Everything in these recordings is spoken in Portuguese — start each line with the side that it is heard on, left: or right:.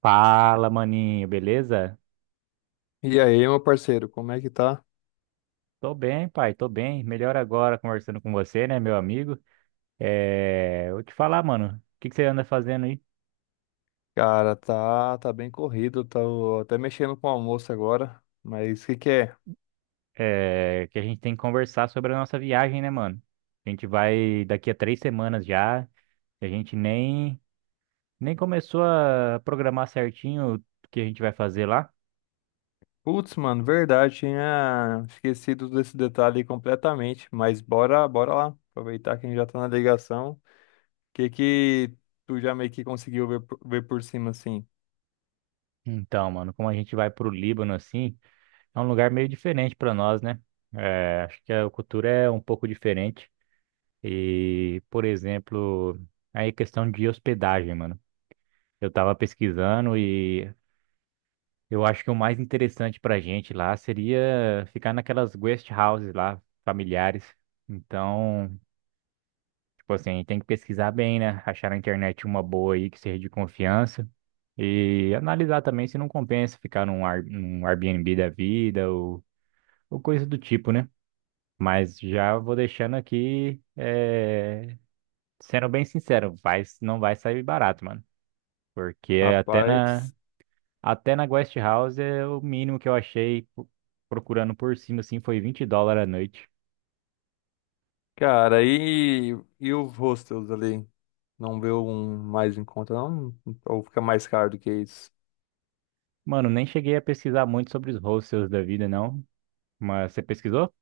right: Fala, maninho, beleza?
left: E aí, meu parceiro, como é que tá?
right: Tô bem, pai, tô bem. Melhor agora conversando com você, né, meu amigo? É, vou te falar, mano, o que que você anda fazendo aí?
left: Cara, tá bem corrido, tô até mexendo com o almoço agora, mas o que que é?
right: É, que a gente tem que conversar sobre a nossa viagem, né, mano? A gente vai daqui a 3 semanas já, a gente nem começou a programar certinho o que a gente vai fazer lá.
left: Putz, mano, verdade, tinha esquecido desse detalhe completamente, mas bora lá, aproveitar que a gente já tá na ligação. O que que tu já meio que conseguiu ver, ver por cima, assim?
right: Então, mano, como a gente vai pro Líbano, assim, é um lugar meio diferente pra nós, né? É, acho que a cultura é um pouco diferente. E, por exemplo, aí questão de hospedagem, mano. Eu tava pesquisando e eu acho que o mais interessante pra gente lá seria ficar naquelas guest houses lá, familiares. Então, tipo assim, tem que pesquisar bem, né? Achar na internet uma boa aí que seja de confiança. E analisar também se não compensa ficar num Airbnb da vida ou coisa do tipo, né? Mas já vou deixando aqui sendo bem sincero, vai, não vai sair barato, mano. Porque até na,
left: Rapaz,
right: até na Guest House, é o mínimo que eu achei procurando por cima, assim, foi 20 dólares a noite.
left: cara, e os hostels ali? Não vê um mais em conta, não? Ou fica mais caro do que isso?
right: Mano, nem cheguei a pesquisar muito sobre os hostels da vida, não. Mas você pesquisou?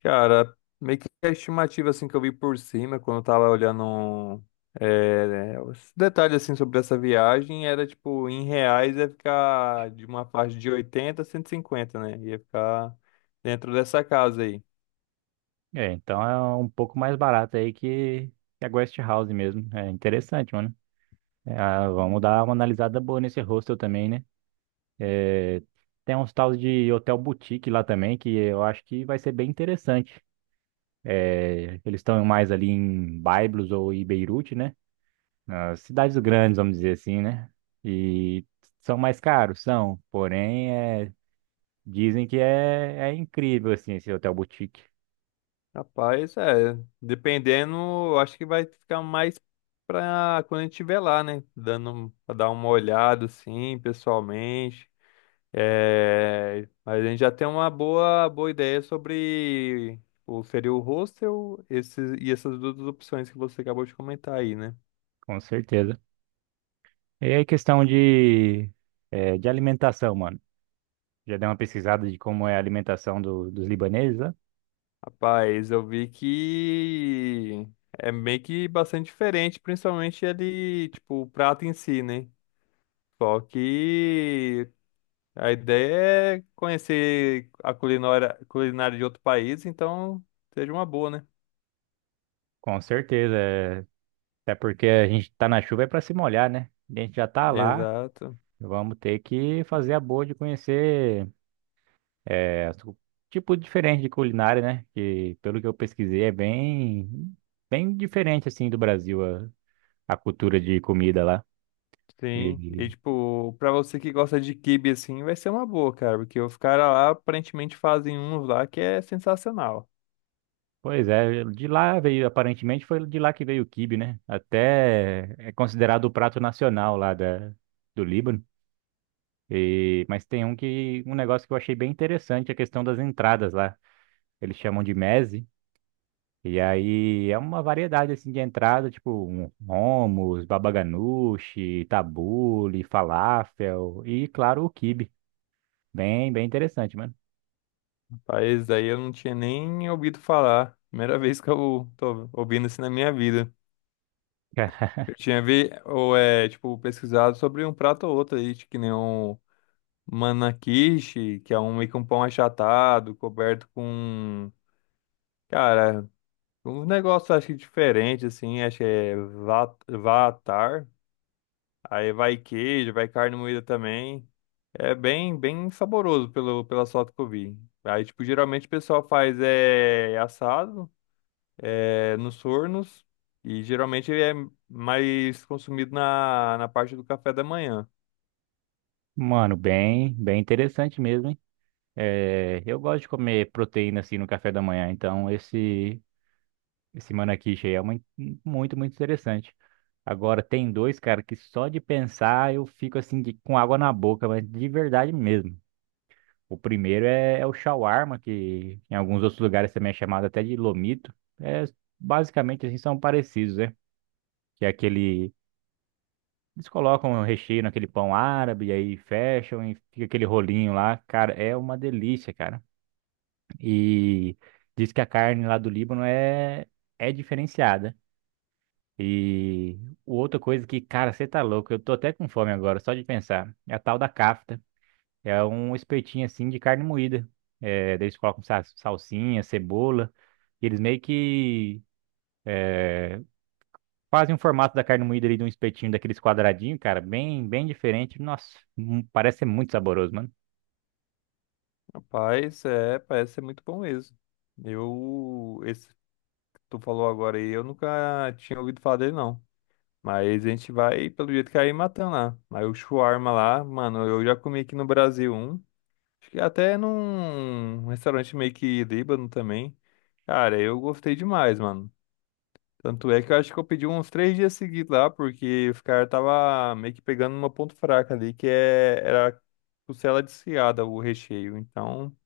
left: Cara, meio que a estimativa assim que eu vi por cima, quando eu tava olhando é, né, os detalhes assim sobre essa viagem, era tipo, em reais ia ficar de uma faixa de 80 a 150, né? Ia ficar dentro dessa casa aí.
right: É, então é um pouco mais barato aí que a Guest House mesmo. É interessante, mano. É, ah, vamos dar uma analisada boa nesse hostel também, né? Tem uns tals de hotel boutique lá também, que eu acho que vai ser bem interessante. É, eles estão mais ali em Byblos ou em Beirute, né? Nas cidades grandes, vamos dizer assim, né? E são mais caros, são. Porém, é, dizem que é incrível, assim, esse hotel boutique.
left: Rapaz, é, dependendo, eu acho que vai ficar mais pra quando a gente estiver lá, né? Dando, pra dar uma olhada assim, pessoalmente. É, mas a gente já tem uma boa ideia sobre o seria o hostel esses, e essas duas opções que você acabou de comentar aí, né?
right: Com certeza. E aí, questão de alimentação, mano. Já deu uma pesquisada de como é a alimentação dos libaneses, né?
left: Rapaz, eu vi que é meio que bastante diferente, principalmente ali, tipo, o prato em si, né? Só que a ideia é conhecer a culinária, culinária de outro país, então seja uma boa, né?
right: Com certeza. É. Até porque a gente tá na chuva é pra se molhar, né? A gente já tá lá.
left: Exato.
right: Vamos ter que fazer a boa de conhecer. É, tipo diferente de culinária, né? Que pelo que eu pesquisei é bem bem diferente assim do Brasil a cultura de comida lá.
left: Sim,
right: E,
left: e tipo, pra você que gosta de quibe assim, vai ser uma boa, cara, porque os caras lá aparentemente fazem uns lá que é sensacional.
right: pois é, de lá veio aparentemente foi de lá que veio o quibe, né? Até é considerado o prato nacional lá da do Líbano. E mas tem um que um negócio que eu achei bem interessante, a questão das entradas lá. Eles chamam de meze. E aí é uma variedade assim de entrada, tipo um hummus, baba ganoush, tabule, falafel e claro o quibe. Bem, bem interessante, mano.
left: Rapaz, daí eu não tinha nem ouvido falar. Primeira vez que eu tô ouvindo isso na minha vida. Eu tinha vi, ou é, tipo, pesquisado sobre um prato ou outro aí, tipo, que nem um manakishi, que é um meio que um pão achatado, coberto com, cara, um negócio acho que diferente assim, acho que é vatar. Aí vai queijo, vai carne moída também. É bem saboroso pelo, pelas fotos que eu vi. Aí, tipo, geralmente o pessoal faz assado nos fornos e geralmente ele é mais consumido na parte do café da manhã.
right: Mano, bem, bem interessante mesmo, hein? É, eu gosto de comer proteína assim no café da manhã, então esse manakish aí é muito, muito, muito interessante. Agora tem dois, cara, que só de pensar eu fico assim com água na boca, mas de verdade mesmo. O primeiro é o shawarma, que em alguns outros lugares também é chamado até de lomito. É, basicamente, assim, são parecidos, né? Que é aquele... Eles colocam o recheio naquele pão árabe, e aí fecham e fica aquele rolinho lá. Cara, é uma delícia, cara. E diz que a carne lá do Líbano é diferenciada. E outra coisa que, cara, você tá louco, eu tô até com fome agora, só de pensar, é a tal da kafta. É um espetinho assim de carne moída. É, daí eles colocam salsinha, cebola. E eles meio que fazem o formato da carne moída ali de um espetinho daqueles quadradinhos, cara, bem, bem diferente. Nossa, parece ser muito saboroso, mano.
left: Rapaz, é, parece ser muito bom mesmo. Eu, esse que tu falou agora aí, eu nunca tinha ouvido falar dele, não. Mas a gente vai, pelo jeito que aí, matando lá. Aí o shawarma lá, mano, eu já comi aqui no Brasil um. Acho que até num restaurante meio que líbano também. Cara, eu gostei demais, mano. Tanto é que eu acho que eu pedi uns 3 dias seguidos lá, porque os caras tava meio que pegando uma ponto fraca ali, que é, era costela desfiada, o recheio. Então,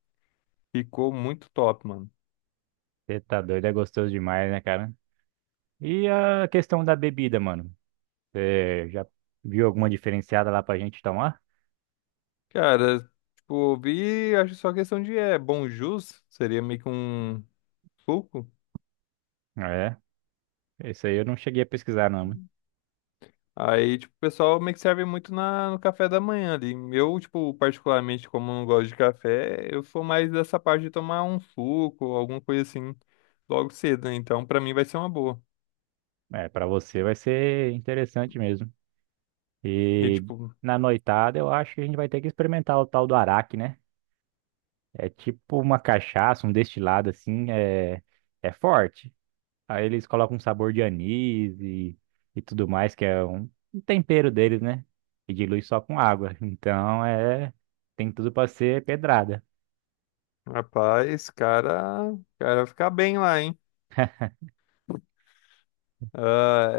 left: ficou muito top, mano.
right: Você tá doido, é gostoso demais, né, cara? E a questão da bebida, mano. Você já viu alguma diferenciada lá pra gente tomar?
left: Cara, tipo, eu vi, acho que só questão de bom jus, seria meio que um suco.
right: É, isso aí eu não cheguei a pesquisar, não, mano.
left: Aí, tipo, o pessoal meio que serve muito no café da manhã ali. Eu, tipo, particularmente, como não gosto de café, eu sou mais dessa parte de tomar um suco, alguma coisa assim, logo cedo, né? Então, pra mim vai ser uma boa.
right: É, pra você vai ser interessante mesmo.
left: E,
right: E
left: tipo,
right: na noitada eu acho que a gente vai ter que experimentar o tal do araque, né? É tipo uma cachaça, um destilado assim, é forte. Aí eles colocam um sabor de anis e tudo mais, que é um tempero deles, né? E dilui só com água. Então é, tem tudo pra ser pedrada.
left: rapaz, cara, cara vai ficar bem lá, hein? Ah,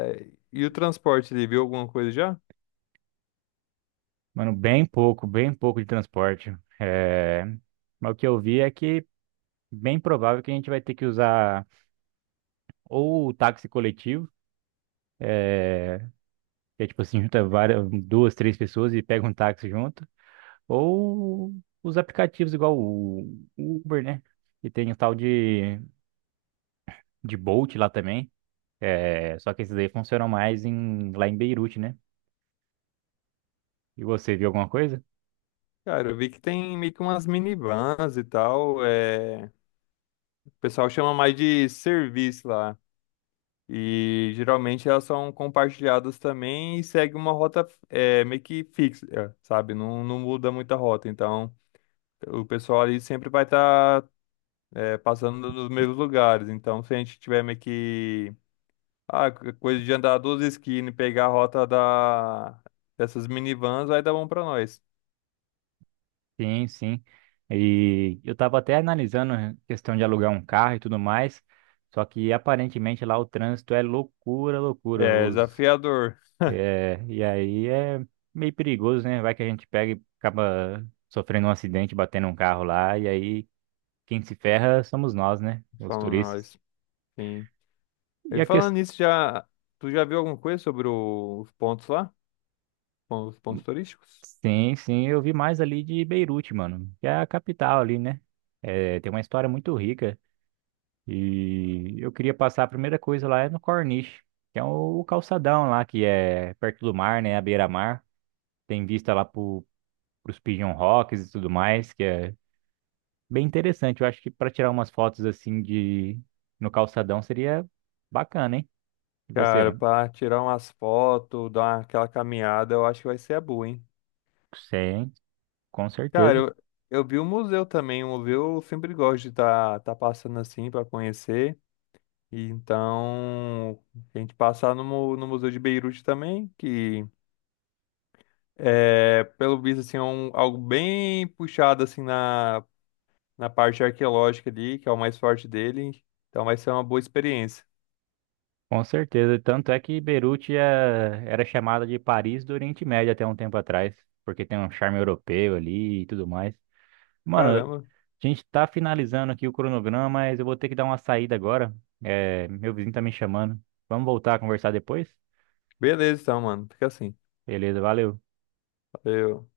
left: e o transporte ali, viu alguma coisa já?
right: Mano, bem pouco de transporte. É, mas o que eu vi é que bem provável que a gente vai ter que usar ou o táxi coletivo. É, que é tipo assim, junta várias, duas, três pessoas e pega um táxi junto, ou os aplicativos igual o Uber, né? E tem o tal de Bolt lá também, é, só que esses aí funcionam mais lá em Beirute, né? E você viu alguma coisa?
left: Cara, eu vi que tem meio que umas minivans e tal. É... O pessoal chama mais de serviço lá. E geralmente elas são compartilhadas também e segue uma rota meio que fixa, sabe? Não muda muita rota. Então, o pessoal ali sempre vai estar passando nos mesmos lugares. Então, se a gente tiver meio que ah, coisa de andar duas esquinas e pegar a rota da, dessas minivans, vai dar bom pra nós.
right: Sim, sim. E eu tava até analisando a questão de alugar um carro e tudo mais, só que aparentemente lá o trânsito é loucura, loucura.
left: É
right: Os
left: desafiador,
right: É, e aí é meio perigoso, né? Vai que a gente pega e acaba sofrendo um acidente, batendo um carro lá, e aí quem se ferra somos nós, né? Os
left: falando
right: turistas.
left: nós. Sim.
right: E
left: E
right: a
left: falando
right: questão.
left: nisso, já, tu já viu alguma coisa sobre os pontos lá? Os pontos turísticos?
right: Sim, sim, eu vi mais ali de Beirute, mano, que é a capital ali, né? É, tem uma história muito rica. E eu queria passar a primeira coisa lá é no Corniche, que é o calçadão lá, que é perto do mar, né? A beira-mar. Tem vista lá pros Pigeon Rocks e tudo mais, que é bem interessante. Eu acho que para tirar umas fotos assim de no calçadão seria bacana, hein? E você,
left: Cara,
right: mano?
left: pra tirar umas fotos, dar uma- aquela caminhada, eu acho que vai ser a boa, hein?
right: Sim, com
left: Cara,
right: certeza.
left: eu vi o museu também, o museu eu sempre gosto de estar tá passando assim pra conhecer. E então, a gente passar no, no Museu de Beirute também, que é, pelo visto, assim, é um, algo bem puxado assim na, na parte arqueológica ali, que é o mais forte dele. Então vai ser uma boa experiência.
right: Com certeza. Tanto é que Beirute era chamada de Paris do Oriente Médio até um tempo atrás, porque tem um charme europeu ali e tudo mais. Mano, a
left: Caramba.
right: gente tá finalizando aqui o cronograma, mas eu vou ter que dar uma saída agora. É, meu vizinho tá me chamando. Vamos voltar a conversar depois?
left: Beleza então, mano. Fica assim.
right: Beleza, valeu.
left: Valeu.